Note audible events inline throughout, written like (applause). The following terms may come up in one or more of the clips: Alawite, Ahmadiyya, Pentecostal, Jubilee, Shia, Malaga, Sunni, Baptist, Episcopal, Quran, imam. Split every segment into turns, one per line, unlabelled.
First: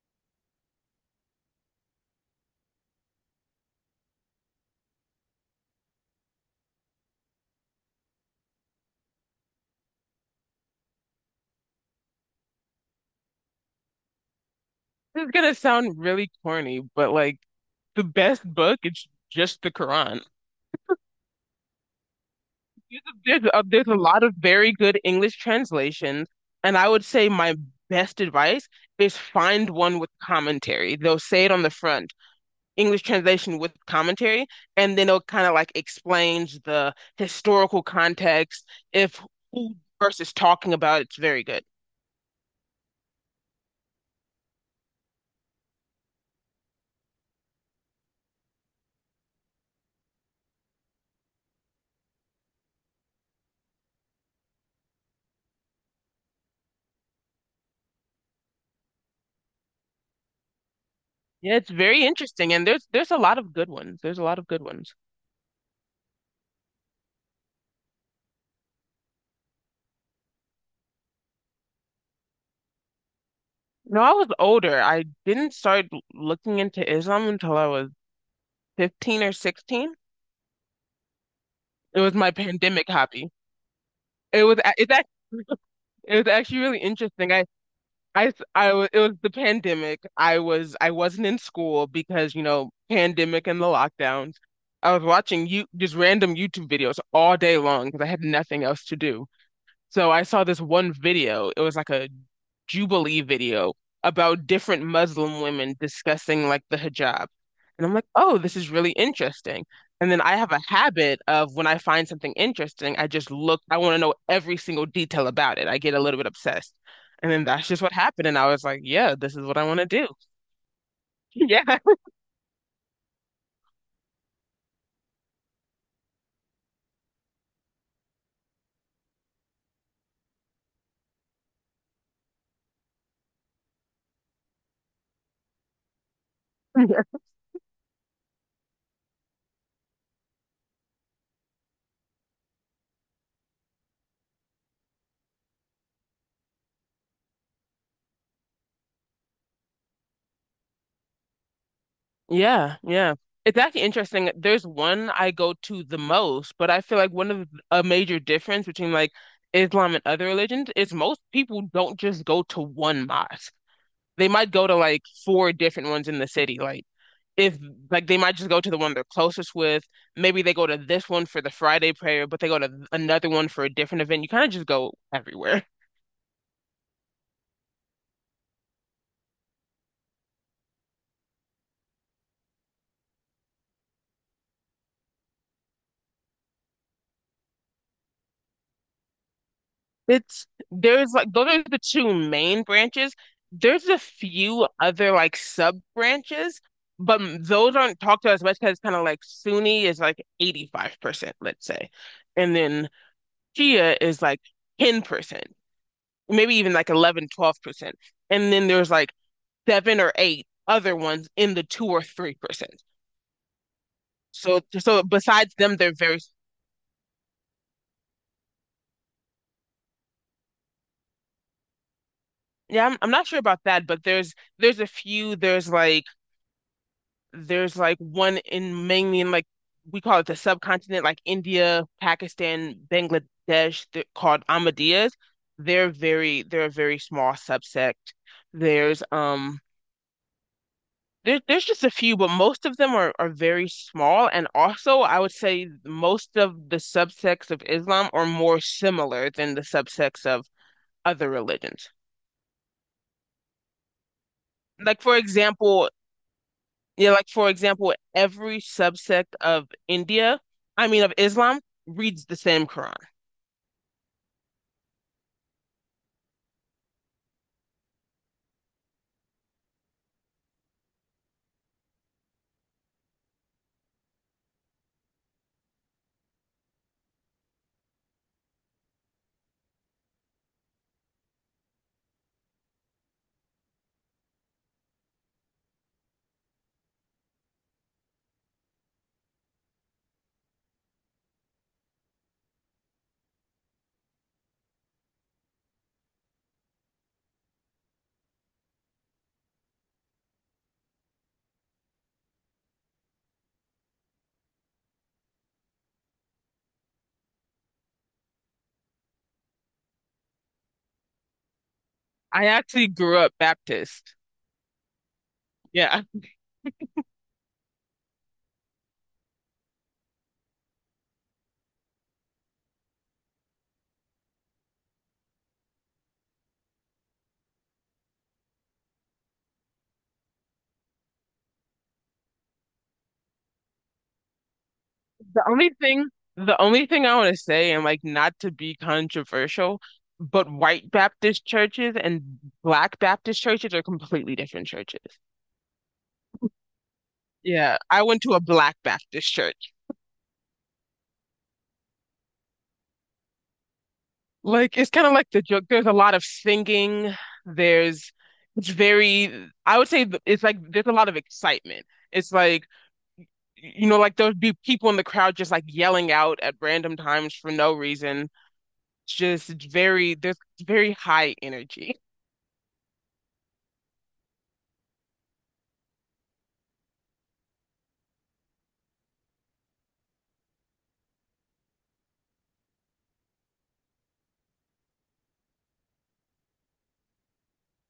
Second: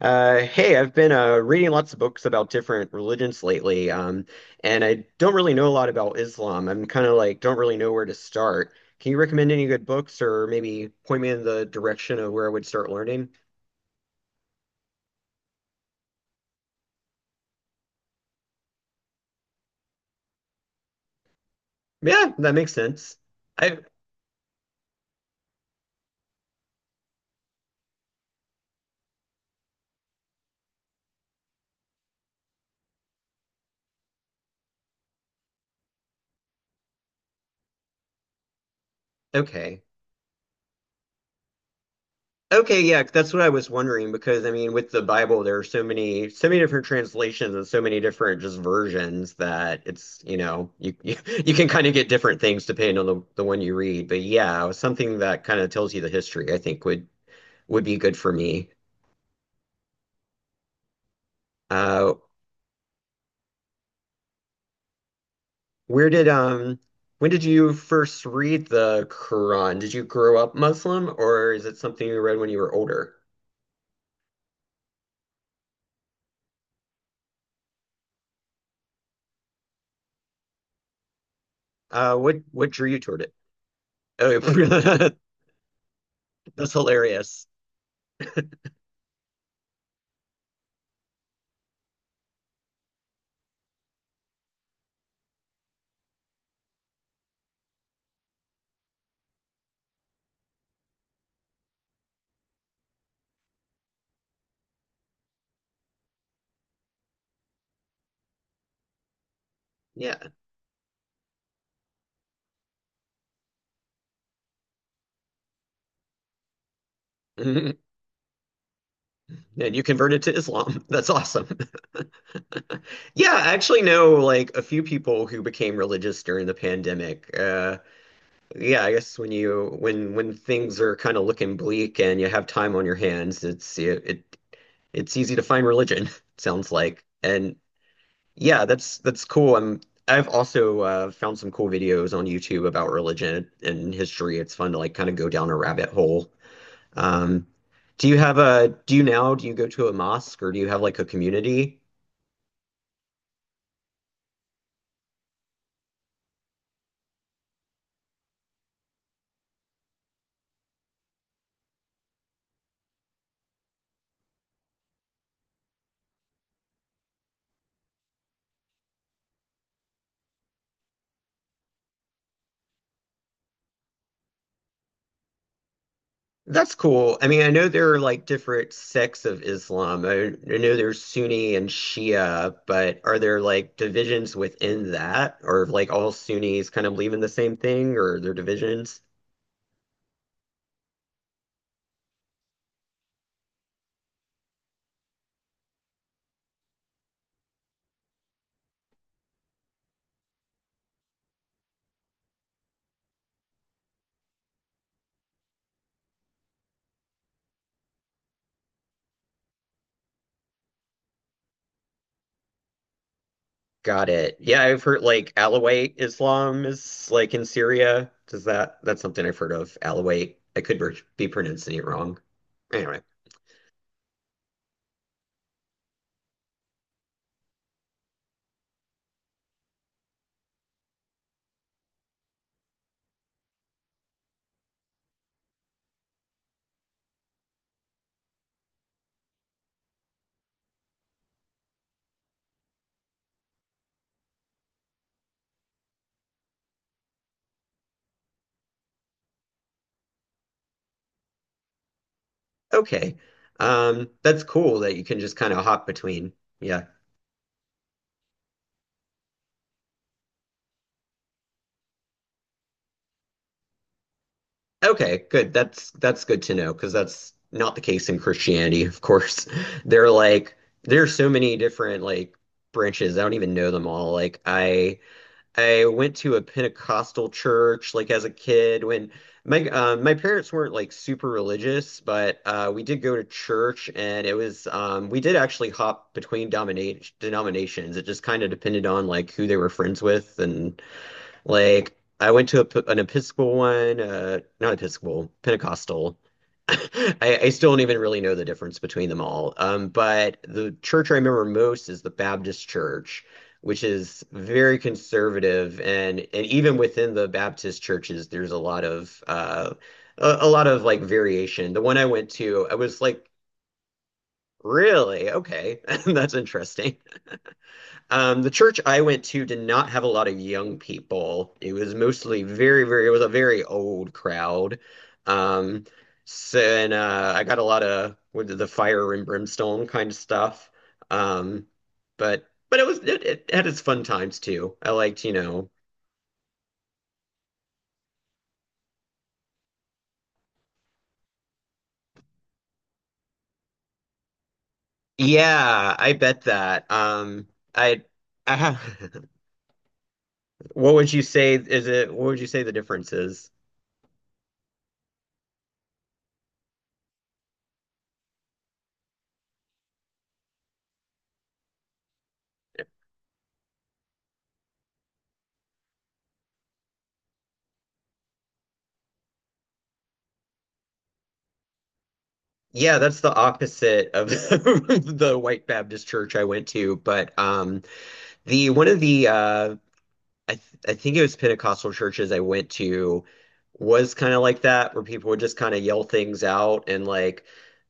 Hey, I've been reading lots of books about different religions lately, and I don't really know a lot about Islam. I'm kind of like don't really know where to start. Can you recommend any good books or maybe point me in the direction of where I would start learning?
This is gonna sound really corny, but like the best book is just the Quran.
Yeah, that makes sense.
There's there's a,
I
there's a lot of very good English translations, and I would say my best advice is find one with commentary. They'll say it on the front, English translation with commentary, and then it'll kind of like explains the historical context. If who
okay.
verse is talking about, it's very good.
Okay, yeah, that's what I was wondering because I mean, with the Bible, there are so many, so many different translations and so many different just versions that it's, you, (laughs) you can kind of get different things depending on the one you read. But yeah, something that kind of tells you the history, I think would be good for me.
Yeah, it's very
Uh,
interesting, and there's a lot of good ones. There's a lot of good ones.
where did when did you first read the Quran? Did you grow up Muslim, or is it something you read when you were older?
No, I was older. I didn't start looking into Islam until I was 15 or 16. It was
Uh,
my
what what drew
pandemic
you toward
hobby.
it?
It was a- it's
Oh, (laughs)
actually (laughs) It was actually
that's
really interesting.
hilarious.
I s- I wa- It was the pandemic. I wasn't in school because, pandemic and the lockdowns. I was watching you just random YouTube videos all day long because I had nothing else to do. So I saw this one video. It was like a Jubilee video about different Muslim women discussing like the hijab. And I'm like, oh, this is really interesting. And
Yeah.
then I have a habit of when I find something interesting, I just look, I want to know every single detail about it. I get a little bit obsessed. And then that's just
(laughs)
what happened. And I was like, yeah, this is what I
And
want
you
to do.
converted to Islam. That's awesome.
(laughs)
(laughs) Yeah, I actually know like a few people who became religious during the pandemic. Yeah, I guess when you when things are kind of looking bleak and you have time on your hands, it's it, it it's easy to find religion, (laughs) sounds like.
Yeah.
And yeah, that's cool. I've also found some cool videos on YouTube about religion and history. It's fun to like kind of go down a rabbit hole. Um, do you go to a mosque or do you have like a community?
Yeah, yeah. It's actually interesting. There's one I go to the most, but I feel like one of a major difference between like Islam and other religions is most people don't just go to one mosque. They might go to like four different ones in the city. Like if like they might just go to the one they're closest with. Maybe they go to this one for the Friday prayer, but they go to another one for a different event. You kind of just go everywhere.
That's cool. I mean, I know there are like different sects of Islam. I know there's Sunni and Shia, but are there like divisions within that? Or if, like all Sunnis kind of believe in the same thing or are there divisions?
It's there's like those are the two main branches. There's a few other like sub branches, but those aren't talked to as much because kind of like Sunni is like 85%, let's say. And then Shia is like 10%, maybe even like 11, 12%. And then there's like seven or eight other ones in the 2 or 3%.
Got it.
So
Yeah, I've heard
so
like
besides them, they're
Alawite
very
Islam is like in Syria. That's something I've heard of. Alawite. I could be pronouncing it wrong.
yeah, I'm,
Anyway.
I'm not sure about that, but there's a few, there's like one in mainly in like we call it the subcontinent, like India, Pakistan, Bangladesh, they're called Ahmadiyas. They're a very small subsect. There's there's just a few, but most of them are very small. And also, I would say most of the subsects of Islam are more similar than the subsects of other religions.
Okay. That's cool that
Like,
you
for
can just kind of hop
example,
between. Yeah.
Yeah, like for example, every subsect of India, I mean of Islam, reads the same Quran.
Okay, good. That's good to know because that's not the case in Christianity, of course. (laughs) They're like there are so many different like branches. I don't even know them all. I went to a Pentecostal church like as a kid when my my parents weren't like super religious, but we did go to church and it was we did actually hop between dominate denominations. It just kind of depended on like who they were friends with and like I went to an Episcopal one, not Episcopal, Pentecostal. (laughs) I still don't even really know the difference between them all. But the church I remember most is the Baptist church, which is very conservative, and even within the Baptist churches, there's a lot of a lot of like variation. The one I went
I
to, I
actually
was
grew
like,
up Baptist.
really? Okay,
Yeah.
(laughs) that's interesting. The church I went to did not have a lot of young people. It was mostly very, very, it was a very old crowd. Um, so, and I got a lot of with the fire and brimstone kind of stuff. Um, but it was it had its fun times too. I liked, you
The
know.
only thing, the only thing, I want to say, and like not to be controversial, but white Baptist churches and black Baptist churches are completely different churches.
Yeah, I bet that.
Yeah,
I,
I went to a
I
black
have,
Baptist church.
(laughs) what would you say is it? What would you say the difference is?
Like it's kind of like the joke. There's a lot of singing. There's it's very, I would say it's like there's a lot of excitement. It's like like there would be people in the crowd just like yelling out at random times for no reason. There's very high energy.
Yeah, that's the opposite of (laughs) the white Baptist church I went to. But the one of the I think it was Pentecostal churches I went to was kind of like that, where people would just kind of yell things out, and like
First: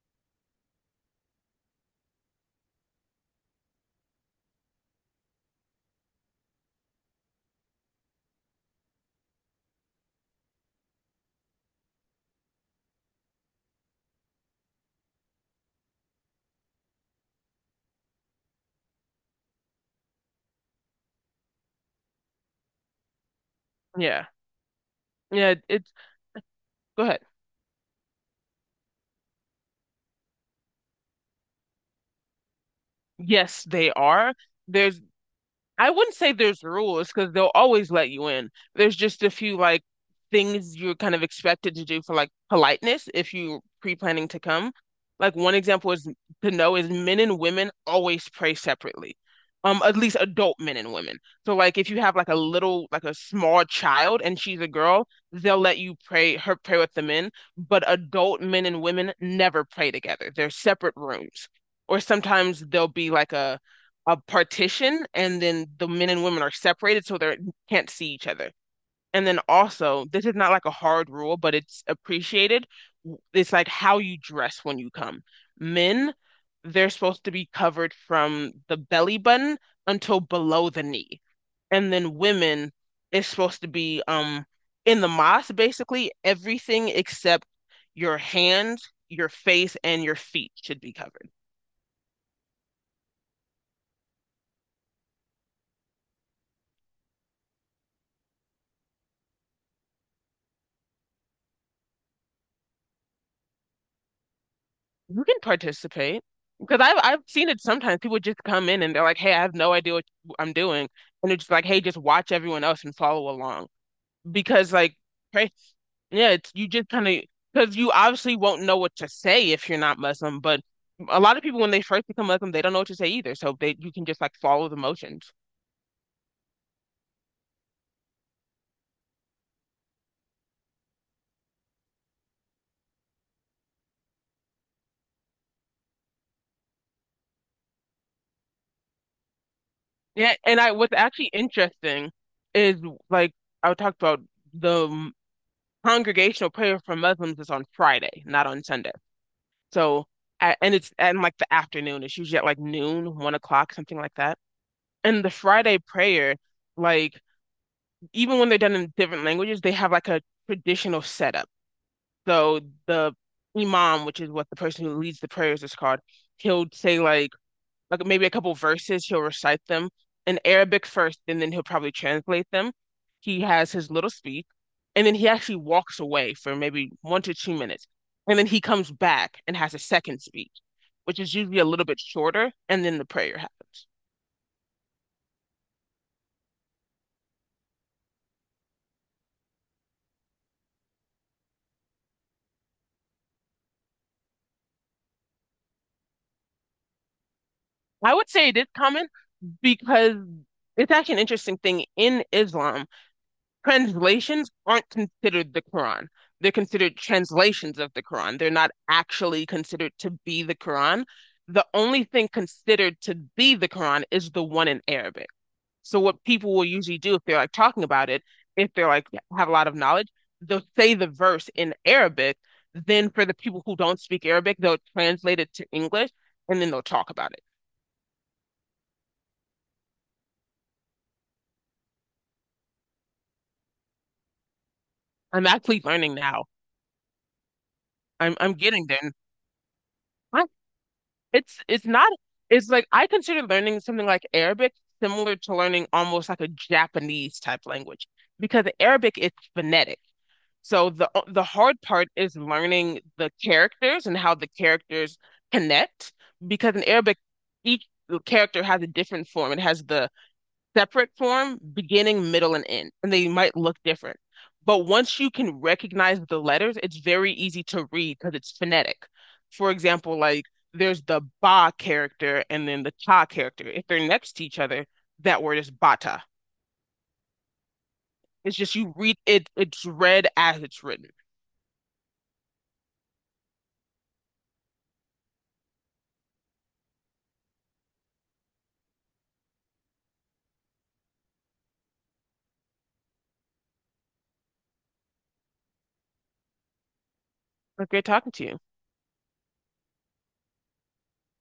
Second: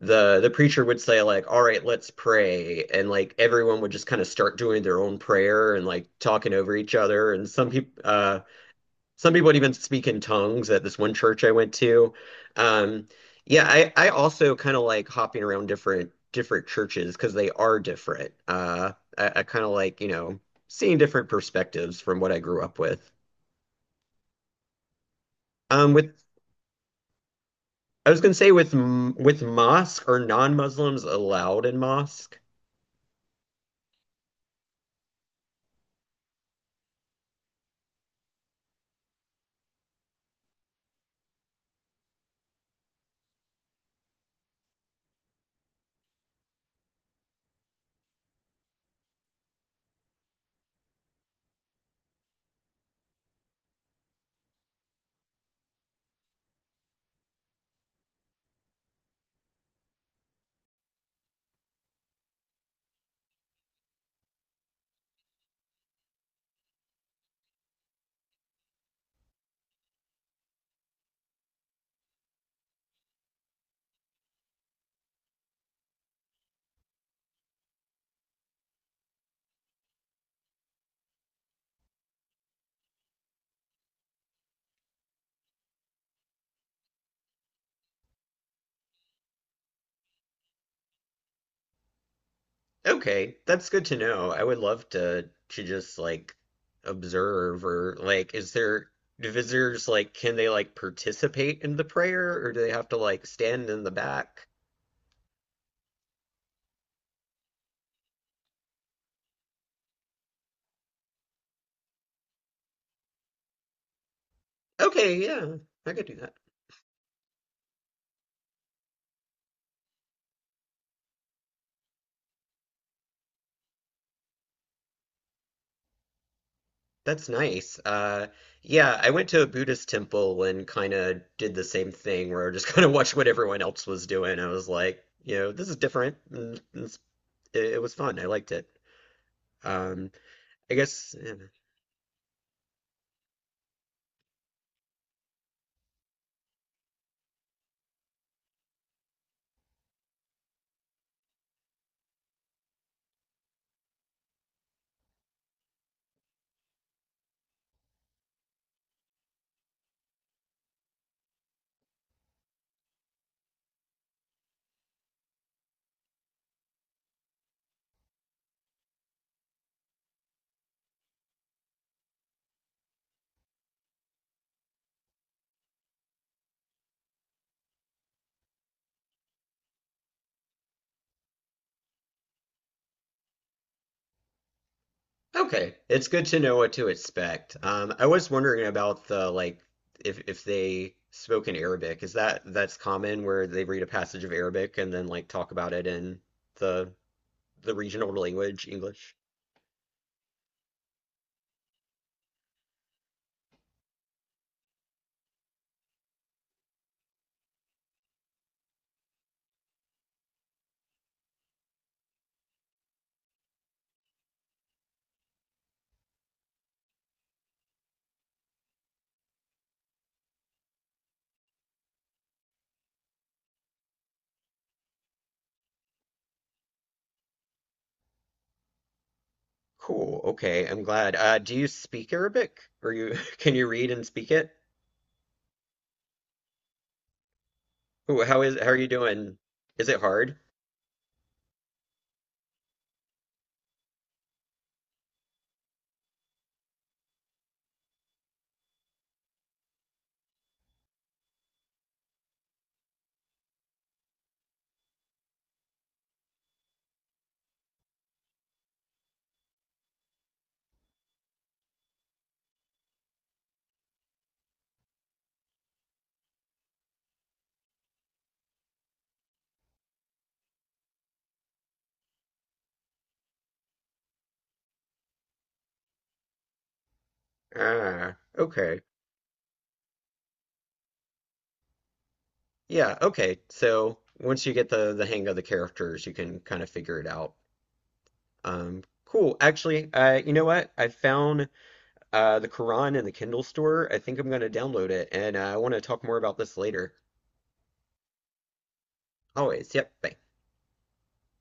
the preacher would say like, "All right, let's pray," and like everyone would just kind of start doing their own prayer and like talking over each other. And some people would even speak in tongues at this one church I went to. Um, yeah, I also kind of like hopping around different churches because they are different. I kind of like, you know, seeing different perspectives from what I grew up with.
Yeah. Yeah.
Um,
It's,
with
go ahead.
I was gonna say with mosque are non-Muslims allowed in mosque?
Yes, they are. There's I wouldn't say there's rules because they'll always let you in. There's just a few like things you're kind of expected to do for like politeness if you're pre-planning to come. Like one example is to know is men and women always pray separately. At least adult men and women. So like if you have like a little like a small child and she's a girl, they'll let you pray with the men, but adult men and women never pray together. They're separate rooms. Or sometimes there'll be like a partition and then the men and women are separated so they can't see each other. And then also, this is not like a hard rule, but it's appreciated. It's like how you dress when you come. Men, they're supposed to be covered from the belly button until below the knee. And then women is supposed to be in the mosque basically everything except your hands, your face, and your feet should be covered.
Okay, that's good to know. I would love to just like observe or like is there do visitors like can they like participate in the prayer or do they have to like stand in the back?
You can participate because I've seen it sometimes. People just come in and they're like, "Hey, I have no idea what I'm doing," and they're just like, "Hey, just watch everyone else and follow along." Because like,
Okay,
pray,
yeah, I could do
yeah,
that.
it's you just kind of because you obviously won't know what to say if you're not Muslim. But a lot of people when they first become Muslim, they don't know what to say either. So they you can just like follow the motions.
That's nice. Yeah, I went to a Buddhist temple and kind of did the same thing where I just (laughs) kind of watched what everyone else was doing. I was like, you know, this is different. It was fun. I liked it. Um,
Yeah, and I
I
what's
guess.
actually
Yeah.
interesting is like I would talk about the congregational prayer for Muslims is on Friday, not on Sunday. So, and it's and like the afternoon. It's usually at like noon, 1 o'clock, something like that. And the Friday prayer, like even when they're done in different languages, they have like a traditional setup. So the imam, which is what the person who leads the prayers is called, he'll say like maybe a couple verses, he'll recite them in Arabic first, and then he'll probably translate them. He has his little speech, and then he actually walks away for maybe 1 to 2 minutes. And then he comes back and has a second speech, which is usually a little bit shorter, and then the prayer happens.
Okay, it's good to know what to expect. I was wondering about the like if they spoke in Arabic. Is that that's common where they read a passage of Arabic and then like talk about it in the the
I
regional
would say it is
language,
common
English?
because it's actually an interesting thing in Islam translations aren't considered the Quran. They're considered translations of the Quran. They're not actually considered to be the Quran. The only thing considered to be the Quran is the one in Arabic. So what people will usually do if they're like talking about it, if they're like have a lot of knowledge, they'll say the verse in Arabic. Then for the people who don't speak Arabic, they'll translate it to English and then they'll talk about it.
Cool. Okay, I'm glad. Do you speak Arabic? Or you (laughs) can you read and speak it?
I'm actually learning now.
Ooh,
I'm
how
I'm
is how are you
getting there.
doing? Is it hard?
I it's not it's like I consider learning something like Arabic similar to learning almost like a Japanese type language because Arabic is phonetic. So the hard part is learning the characters and how the characters connect because in Arabic each character has a different form. It has the separate form, beginning, middle, and end, and they might look different. But once you can recognize the letters, it's very easy to read because it's phonetic. For example, like there's the ba character and then the ta character. If they're next to each other, that word is bata.
Ah,
It's just
okay.
you read it, it's read as it's written.
Yeah, okay. So once you get the hang of the characters, you can kind of figure it out. Cool. Actually, you know what? I found the Quran in the Kindle store. I think I'm going to download it, and I want to talk more about this later.
But great talking to you.
Always. Yep. Bye.